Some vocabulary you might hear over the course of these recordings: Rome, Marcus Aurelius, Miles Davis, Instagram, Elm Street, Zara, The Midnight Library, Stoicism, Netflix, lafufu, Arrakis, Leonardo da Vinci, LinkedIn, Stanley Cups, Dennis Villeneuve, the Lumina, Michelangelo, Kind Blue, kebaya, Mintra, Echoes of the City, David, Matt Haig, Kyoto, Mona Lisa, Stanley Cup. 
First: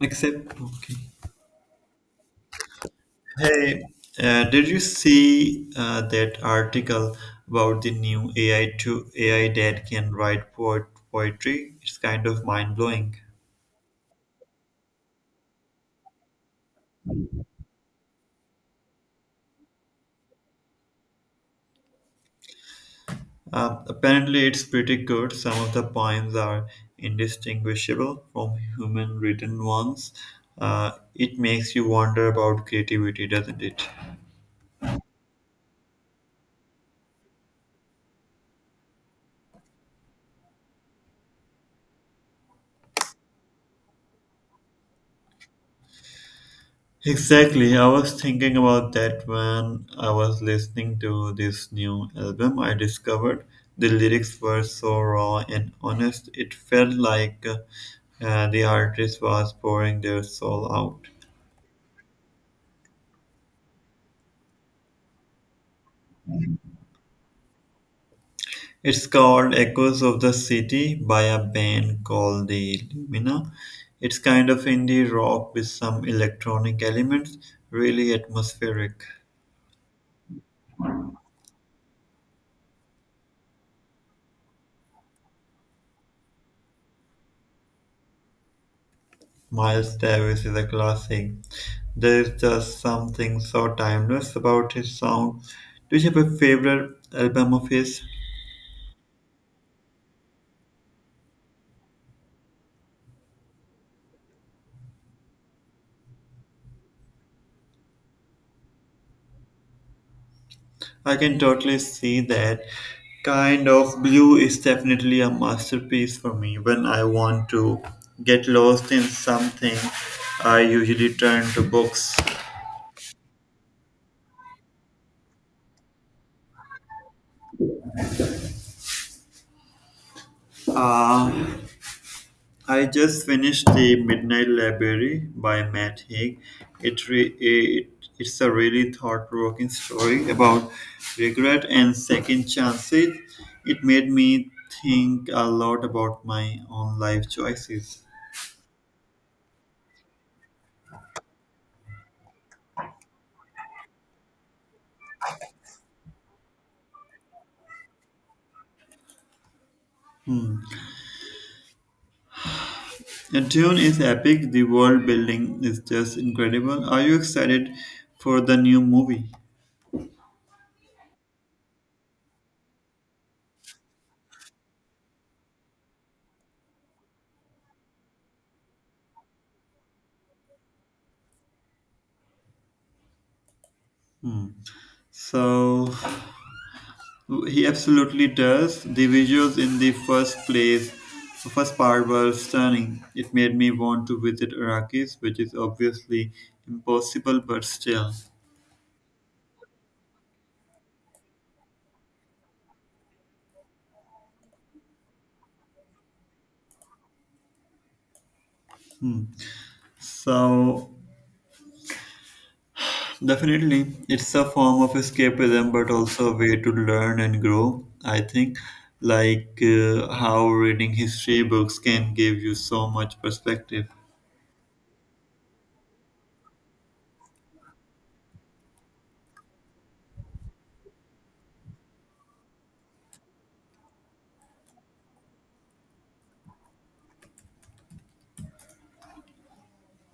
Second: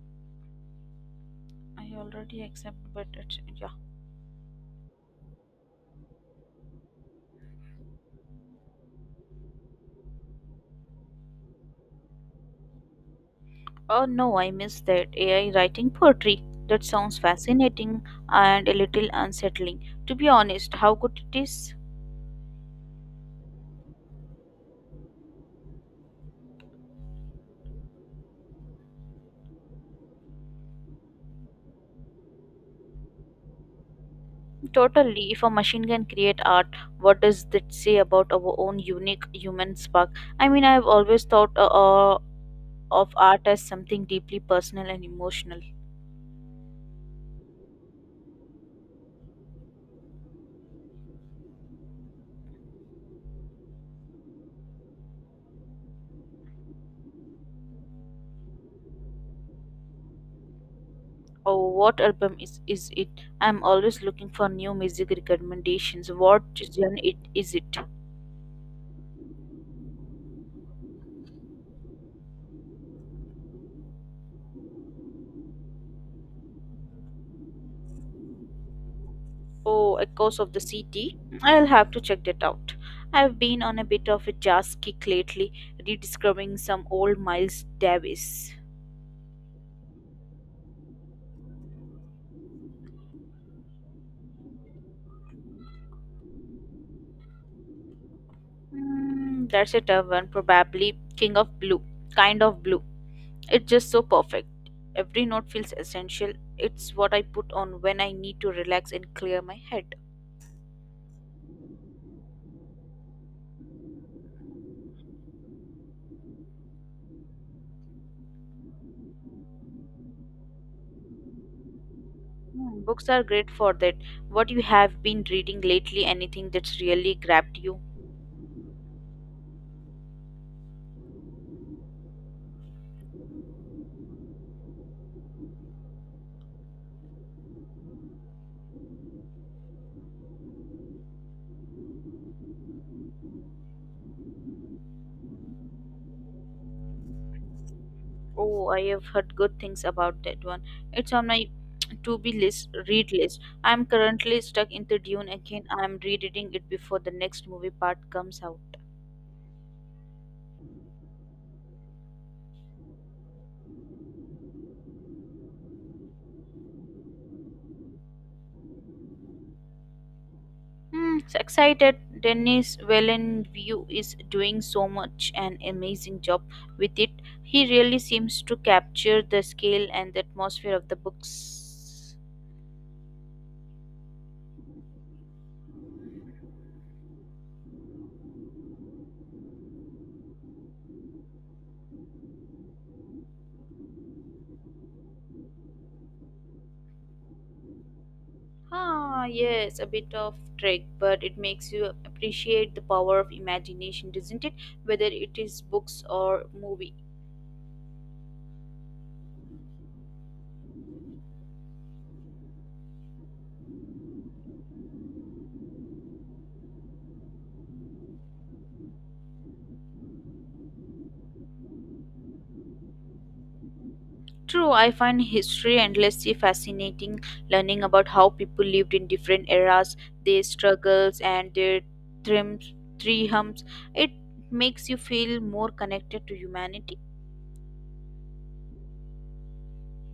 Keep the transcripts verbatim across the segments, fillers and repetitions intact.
Except, okay. I already accept, but it's yeah. Hey, uh, did you see uh, that article about the new A I to A I that can write poet poetry? It's kind of mind blowing. Oh no, I missed that. A I writing poetry. That sounds fascinating and a little unsettling. To be honest, how good it is? Uh, apparently, it's pretty good. Some of the poems are indistinguishable from human written ones. Uh, it makes you wonder about creativity, doesn't it? Totally. If a machine can create art, what does that say about our own unique human spark? I mean, I've always thought uh, uh, of art as something deeply personal and emotional. Exactly. I was thinking about that when I was listening to this new album I discovered. The lyrics were so raw and honest. It felt like uh, the artist was pouring their soul out. Oh, what album is is it? I'm always looking for new music recommendations. What genre it is it? It's called Echoes of the City by a band called the Lumina. It's kind of indie rock with some electronic elements, really atmospheric. Oh, Echoes of the City. I'll have to check that out. I've been on a bit of a jazz kick lately, rediscovering some old Miles Davis. Miles Davis is a classic. There's just something so timeless about his sound. Do you have a favorite album of his? Mm, that's a tough one, probably King of Blue. Kind of blue. It's just so perfect. Every note feels essential. It's what I put on when I need to relax and clear my head. I can totally see that. Kind of Blue is definitely a masterpiece. For me, when I want to get lost in something, I usually turn to books. Hmm, books are great for that. What you have been reading lately, anything that's really grabbed you? Uh, I just finished The Midnight Library by Matt Haig. It re- it, it's a really thought provoking story about regret and second chances. It made me think a lot about my own life choices. Oh, I have heard good things about that one. It's on my to be list, read list. I'm currently stuck in the Dune again. I'm rereading it before the next movie part comes out. The tune is epic, the world building is just incredible. Are you excited for the new movie? Hmm, so excited. Dennis Villeneuve is doing so much an amazing job with it. He really seems to capture the scale and the atmosphere of the books. Hmm. So, he absolutely does. The visuals in the first place, first part were stunning. It made me want to visit Arrakis, which is obviously impossible, but still. Ah, yes, a bit of trick, but it makes you appreciate the power of imagination, doesn't it? Whether it is books or movie. Hmm. So definitely, it's a form of escapism, but also a way to learn and grow. I think, like uh, how reading history books can give you so much perspective. True, I find history endlessly fascinating, learning about how people lived in different eras, their struggles and their triumphs. triumphs. It makes you feel more connected to humanity.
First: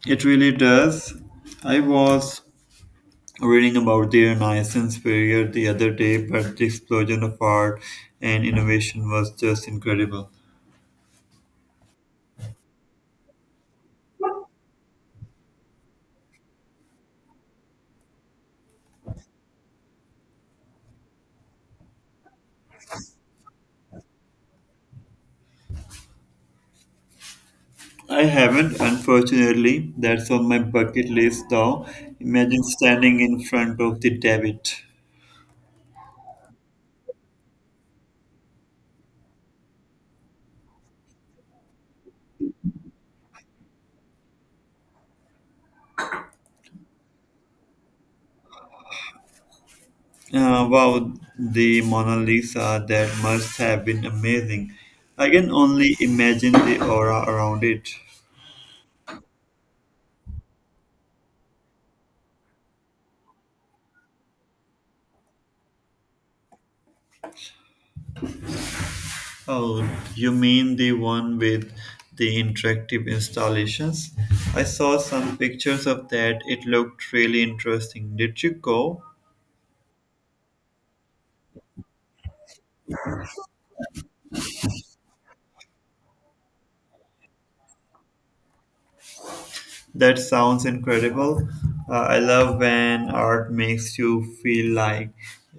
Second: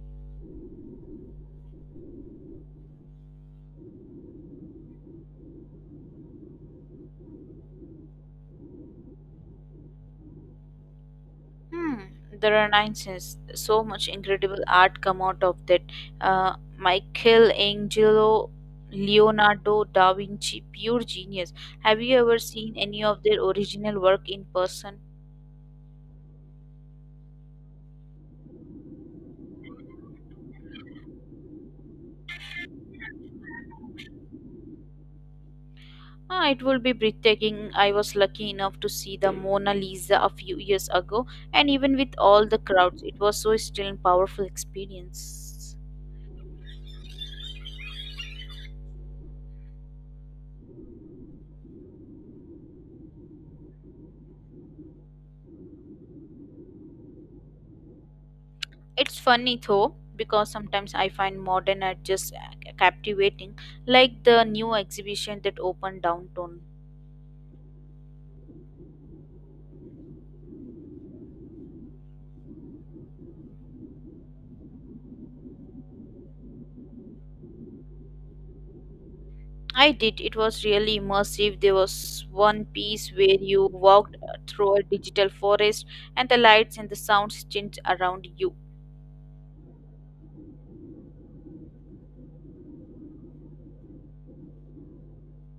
It really does. I was reading about the Renaissance period the other day, but the explosion of art and innovation was just incredible. Hmm. There are nine Renaissance. So much incredible art come out of that. Uh, Michelangelo, Leonardo da Vinci, pure genius. Have you ever seen any of their original work in person? I haven't, unfortunately. That's on my bucket list, though. Imagine standing in front of the David. Ah, it will be breathtaking. I was lucky enough to see the Mona Lisa a few years ago, and even with all the crowds, it was so still and powerful experience. Uh, wow, the Mona Lisa, that must have been amazing. I can only imagine the aura around it. It's funny though, because sometimes I find modern art just captivating, like the new exhibition that opened downtown. Oh, you mean the one with the interactive installations? I saw some pictures of that. It looked really interesting. Did you go? I did, it was really immersive. There was one piece where you walked uh, through a digital forest and the lights and the sounds changed around you. That sounds incredible. Uh, I love when art makes you feel like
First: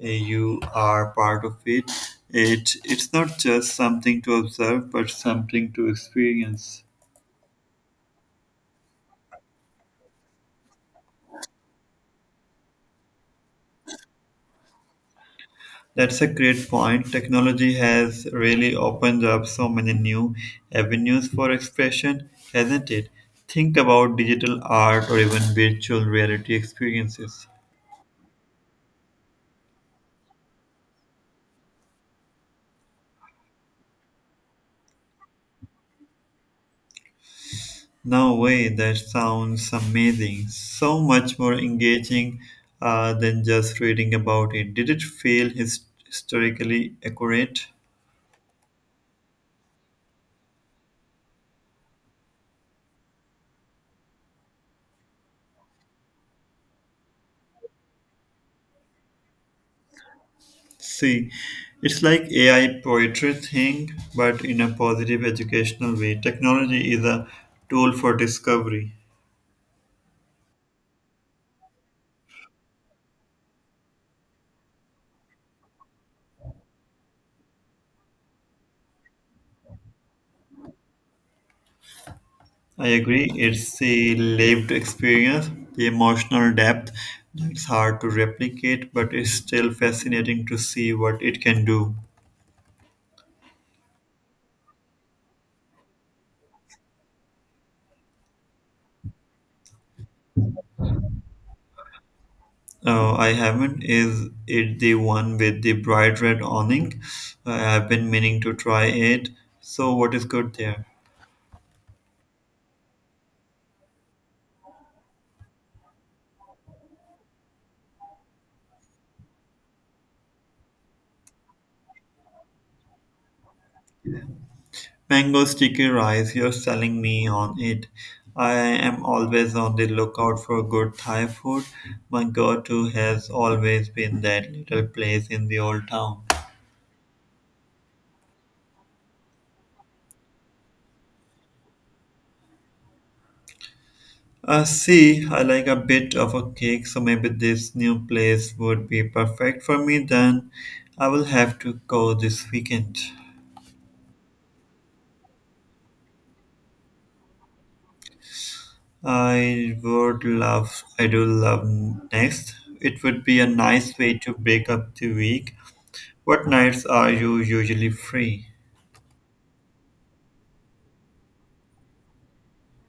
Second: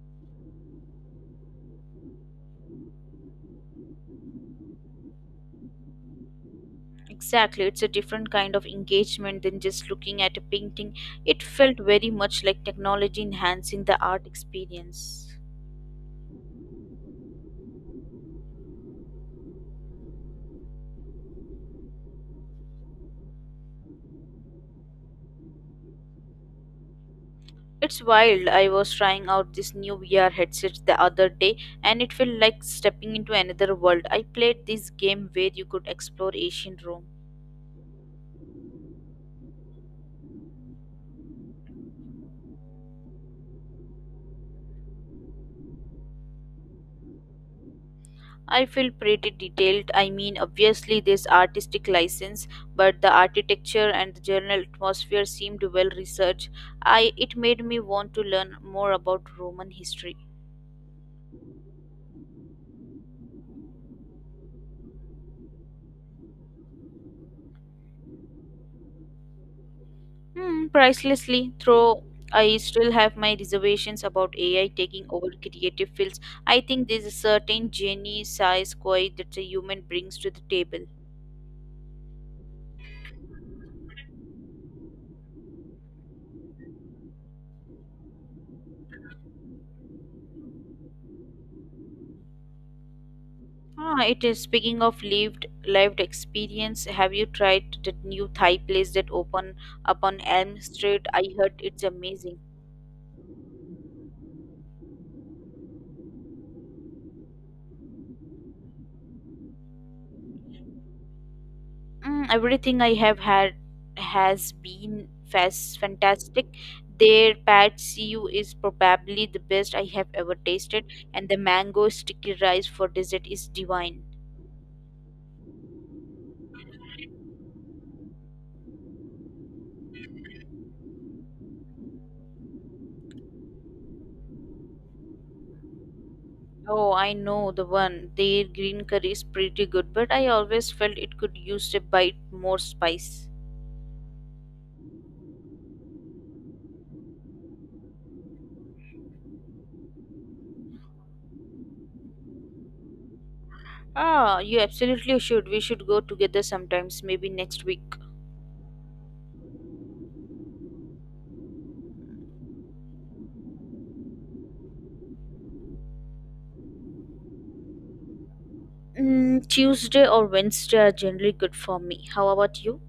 uh, you are part of it. It it's not just something to observe, but something to experience. Exactly, it's a different kind of engagement than just looking at a painting. It felt very much like technology enhancing the art experience. That's a great point. Technology has really opened up so many new avenues for expression, hasn't it? Think about digital art or even virtual reality experiences. It's wild. I was trying out this new V R headset the other day and it felt like stepping into another world. I played this game where you could explore ancient Rome. No way, that sounds amazing. So much more engaging uh, than just reading about it. Did it feel his- historically accurate? I feel pretty detailed. I mean, obviously there's artistic license, but the architecture and the general atmosphere seemed well researched. I it made me want to learn more about Roman history. See, it's like A I poetry thing, but in a positive educational way. Technology is a tool for discovery. Hmm, pricelessly, though I still have my reservations about A I taking over creative fields. I think there's a certain genie size quite that a human brings to the table. I agree, it's the lived experience, the emotional depth that's hard to replicate, but it's still fascinating to see what it can do. Ah, it is speaking of lived lived experience. Have you tried that new Thai place that opened up on Elm Street? I heard it's amazing. Uh, I haven't. Is it the one with the bright red awning? Uh, I've been meaning to try it. So, what is good there? Mm, everything I have had has been fas- fantastic. Their pad see ew is probably the best I have ever tasted, and the mango sticky rice for dessert is divine. Mango sticky rice, you're selling me on it. I am always on the lookout for good Thai food. My go to has always been that little place in the old town. Oh, I know the one. Their green curry is pretty good, but I always felt it could use a bite more spice. Uh, see, I like a bit of a cake, so maybe this new place would be perfect for me then. I will have to go this weekend. Ah, you absolutely should. We should go together sometimes, maybe next week. I would love, I do love next. It would be a nice way to break up the week. What nights are you usually free? Mm, Tuesday or Wednesday are generally good for me. How about you?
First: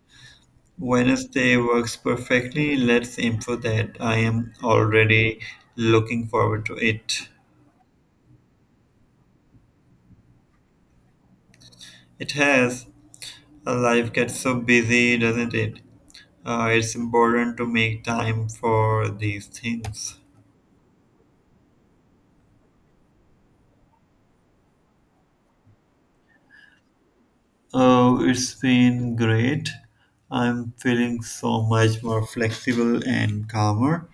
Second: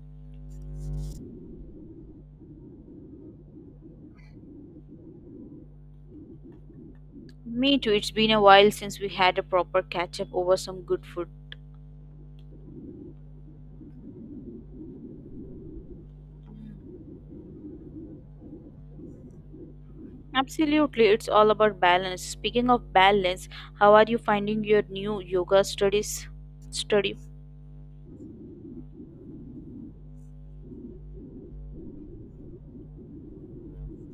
Wednesday works perfectly. Let's improve that. I am already looking forward to it. Me too. It's been a while since we had a proper catch up over some good food. It has. uh, Life gets so busy, doesn't it? Uh, it's important to make time for these things. Absolutely, it's all about balance. Speaking of balance, how are you finding your new yoga studies study? Oh, it's been great. I'm feeling so much more flexible and calmer.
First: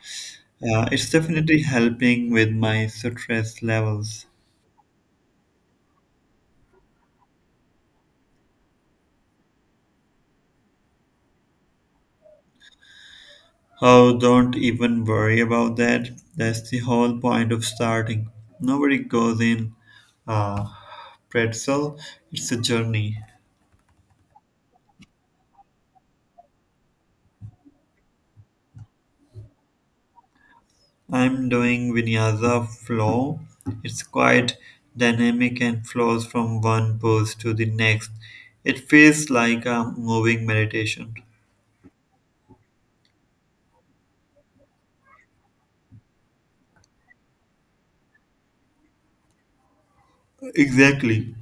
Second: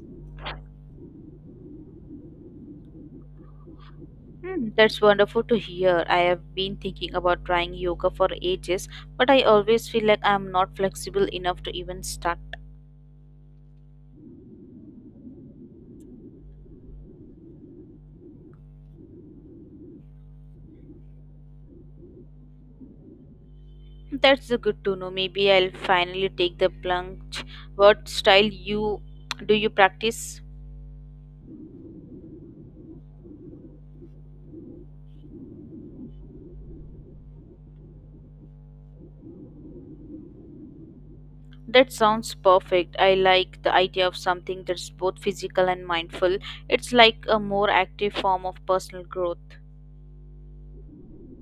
Uh, it's definitely helping with my stress levels. Hmm, that's wonderful to hear. I have been thinking about trying yoga for ages, but I always feel like I'm not flexible enough to even start. Oh, don't even worry about that. That's the whole point of starting. Nobody goes in uh, pretzel, it's a journey. That's a good to know. Maybe I'll finally take the plunge. What style you do you practice? I'm doing vinyasa flow. It's quite dynamic and flows from one pose to the next. It feels like a moving meditation. That sounds perfect. I like the idea of something that's both physical and mindful. It's like a more active form of personal growth. Exactly.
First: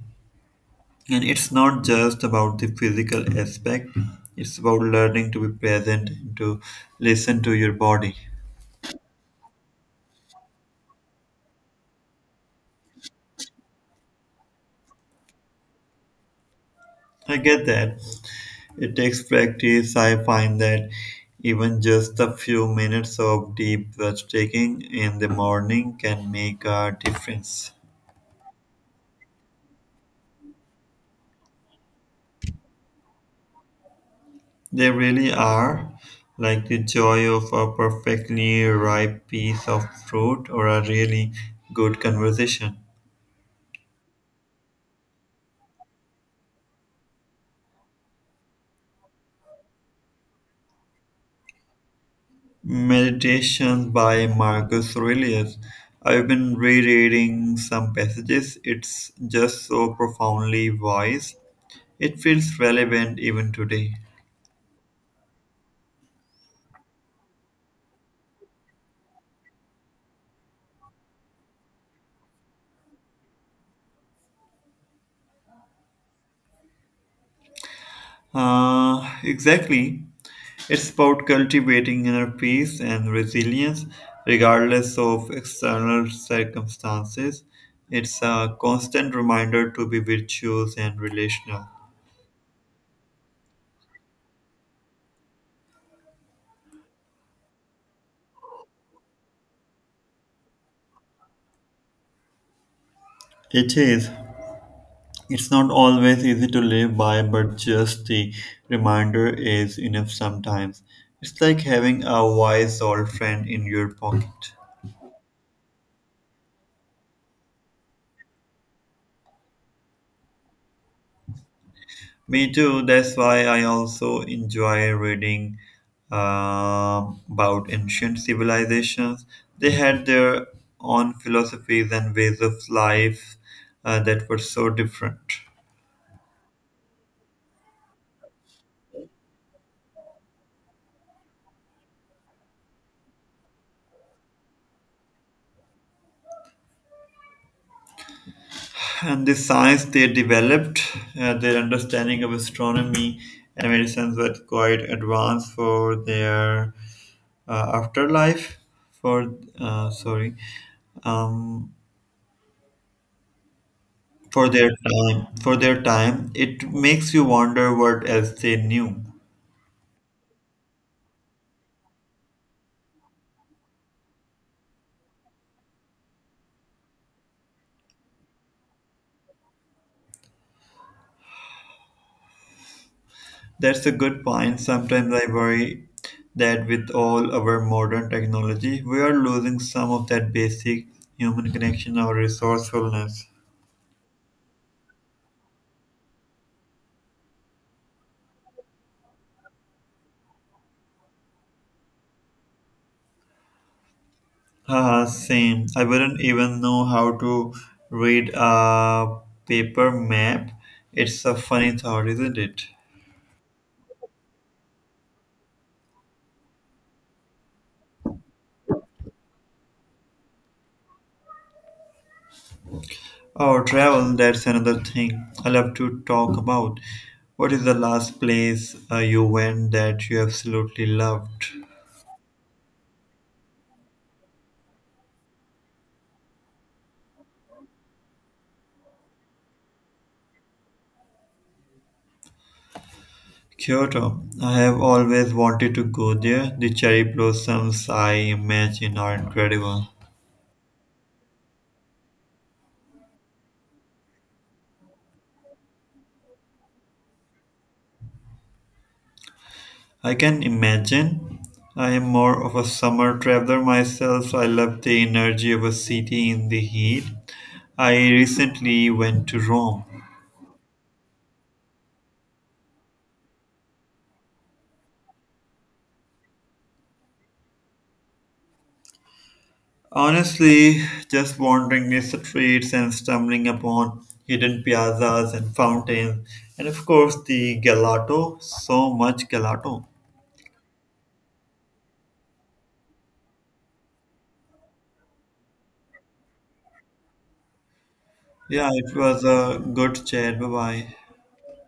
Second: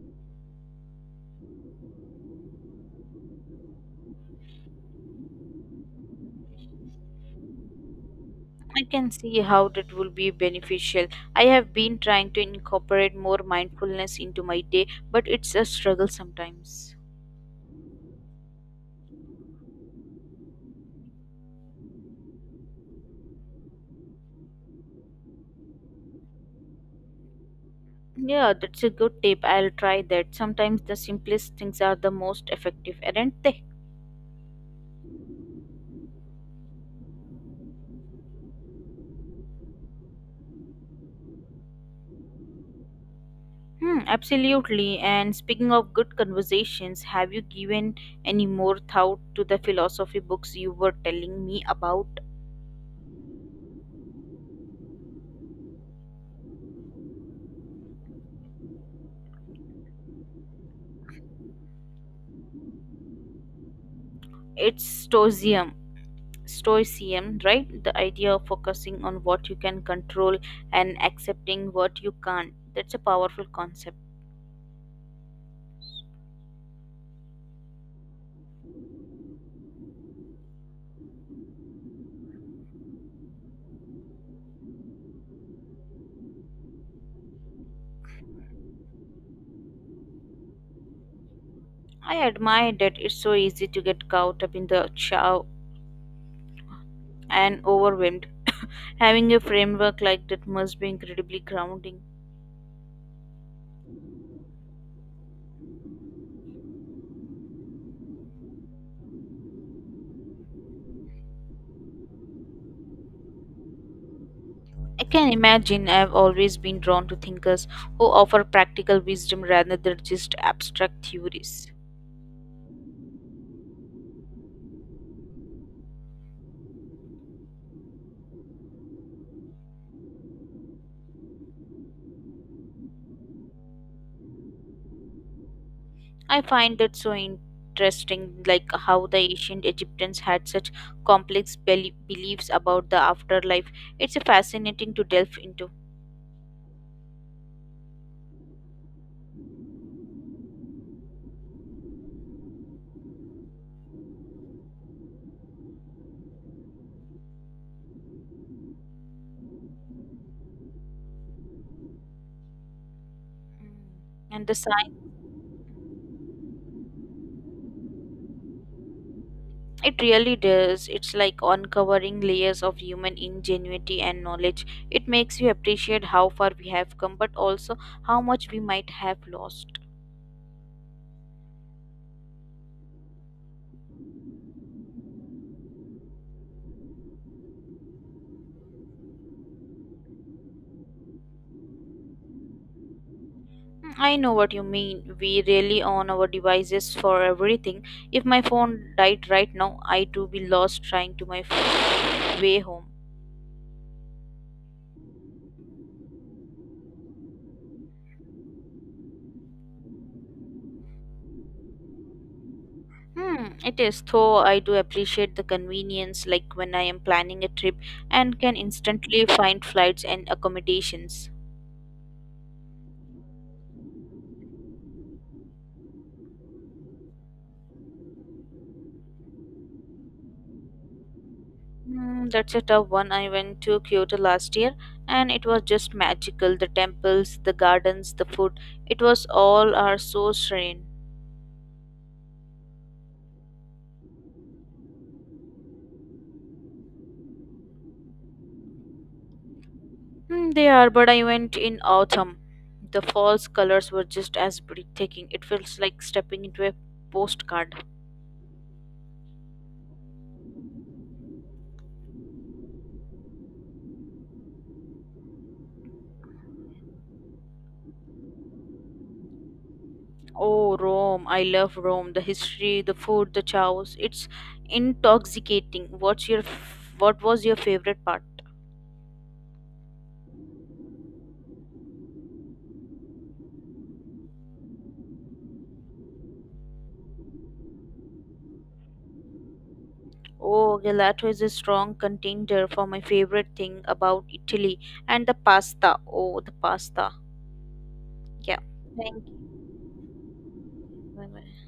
And it's not just about the physical aspect, it's about learning to be present and to listen to your body. I can see how that will be beneficial. I have been trying to incorporate more mindfulness into my day, but it's a struggle sometimes. I get that. It takes practice. I find that even just a few minutes of deep breath taking in the morning can make a difference. Yeah, that's a good tip. I'll try that. Sometimes the simplest things are the most effective, aren't they? They really are, like the joy of a perfectly ripe piece of fruit or a really good conversation. Hmm, absolutely. And speaking of good conversations, have you given any more thought to the philosophy books you were telling me about? Meditations by Marcus Aurelius. I've been rereading some passages. It's just so profoundly wise. It feels relevant even today. It's Stoicism, Stoicism, right? The idea of focusing on what you can control and accepting what you can't. That's a powerful concept. Uh, exactly. It's about cultivating inner peace and resilience regardless of external circumstances. It's a constant reminder to be virtuous and relational. I admire that it's so easy to get caught up in the chow and overwhelmed. Having a framework like that must be incredibly grounding. It is. It's not always easy to live by, but just the reminder is enough sometimes. It's like having a wise old friend in your pocket. I can imagine I've always been drawn to thinkers who offer practical wisdom rather than just abstract theories. Me too. That's why I also enjoy reading um, about ancient civilizations. They had their own philosophies and ways of life uh, that were so different. I find that so interesting, like how the ancient Egyptians had such complex bel- beliefs about the afterlife. It's fascinating to delve into. And the science they developed, uh, their understanding of astronomy and medicines were quite advanced for their uh, afterlife. For uh, sorry, um, Mm. And for the their science, time for their time, it makes you wonder what else they knew. it really does. It's like uncovering layers of human ingenuity and knowledge. It makes you appreciate how far we have come, but also how much we might have lost. That's a good point. Sometimes I worry that with all our modern technology we are losing some of that basic human connection or resourcefulness. I know what you mean. We really on our devices for everything. If my phone died right now, I too be lost trying to my f- way home. Haha, same. I wouldn't even know how to read a paper map. It's a funny thought, isn't it? Hmm, it is. Though I do appreciate the convenience, like when I am planning a trip and can instantly find flights and accommodations. Oh, travel, that's another thing I love to talk about. What is the last place uh, you went that you absolutely loved? Hmm, that's a tough one. I went to Kyoto last year, and it was just magical. The temples, the gardens, the food. It was all are so serene. Kyoto. I have always wanted to go there. The cherry blossoms I imagine are incredible. Mm, they are, but I went in autumn. The false colors were just as breathtaking. It feels like stepping into a postcard. I can imagine. I am more of a summer traveler myself. I love the energy of a city in the heat. I recently went to Rome. Oh, Rome. I love Rome. The history, the food, the chows. It's intoxicating. What's your f- what was your favorite part? Honestly, just wandering the streets and stumbling upon hidden piazzas and fountains, and of course the gelato. So much gelato. Oh, gelato is a strong contender for my favorite thing about Italy and the pasta. Oh, the pasta. Yeah. Yeah, it was Thank you. a good chat. Bye bye. Bye-bye.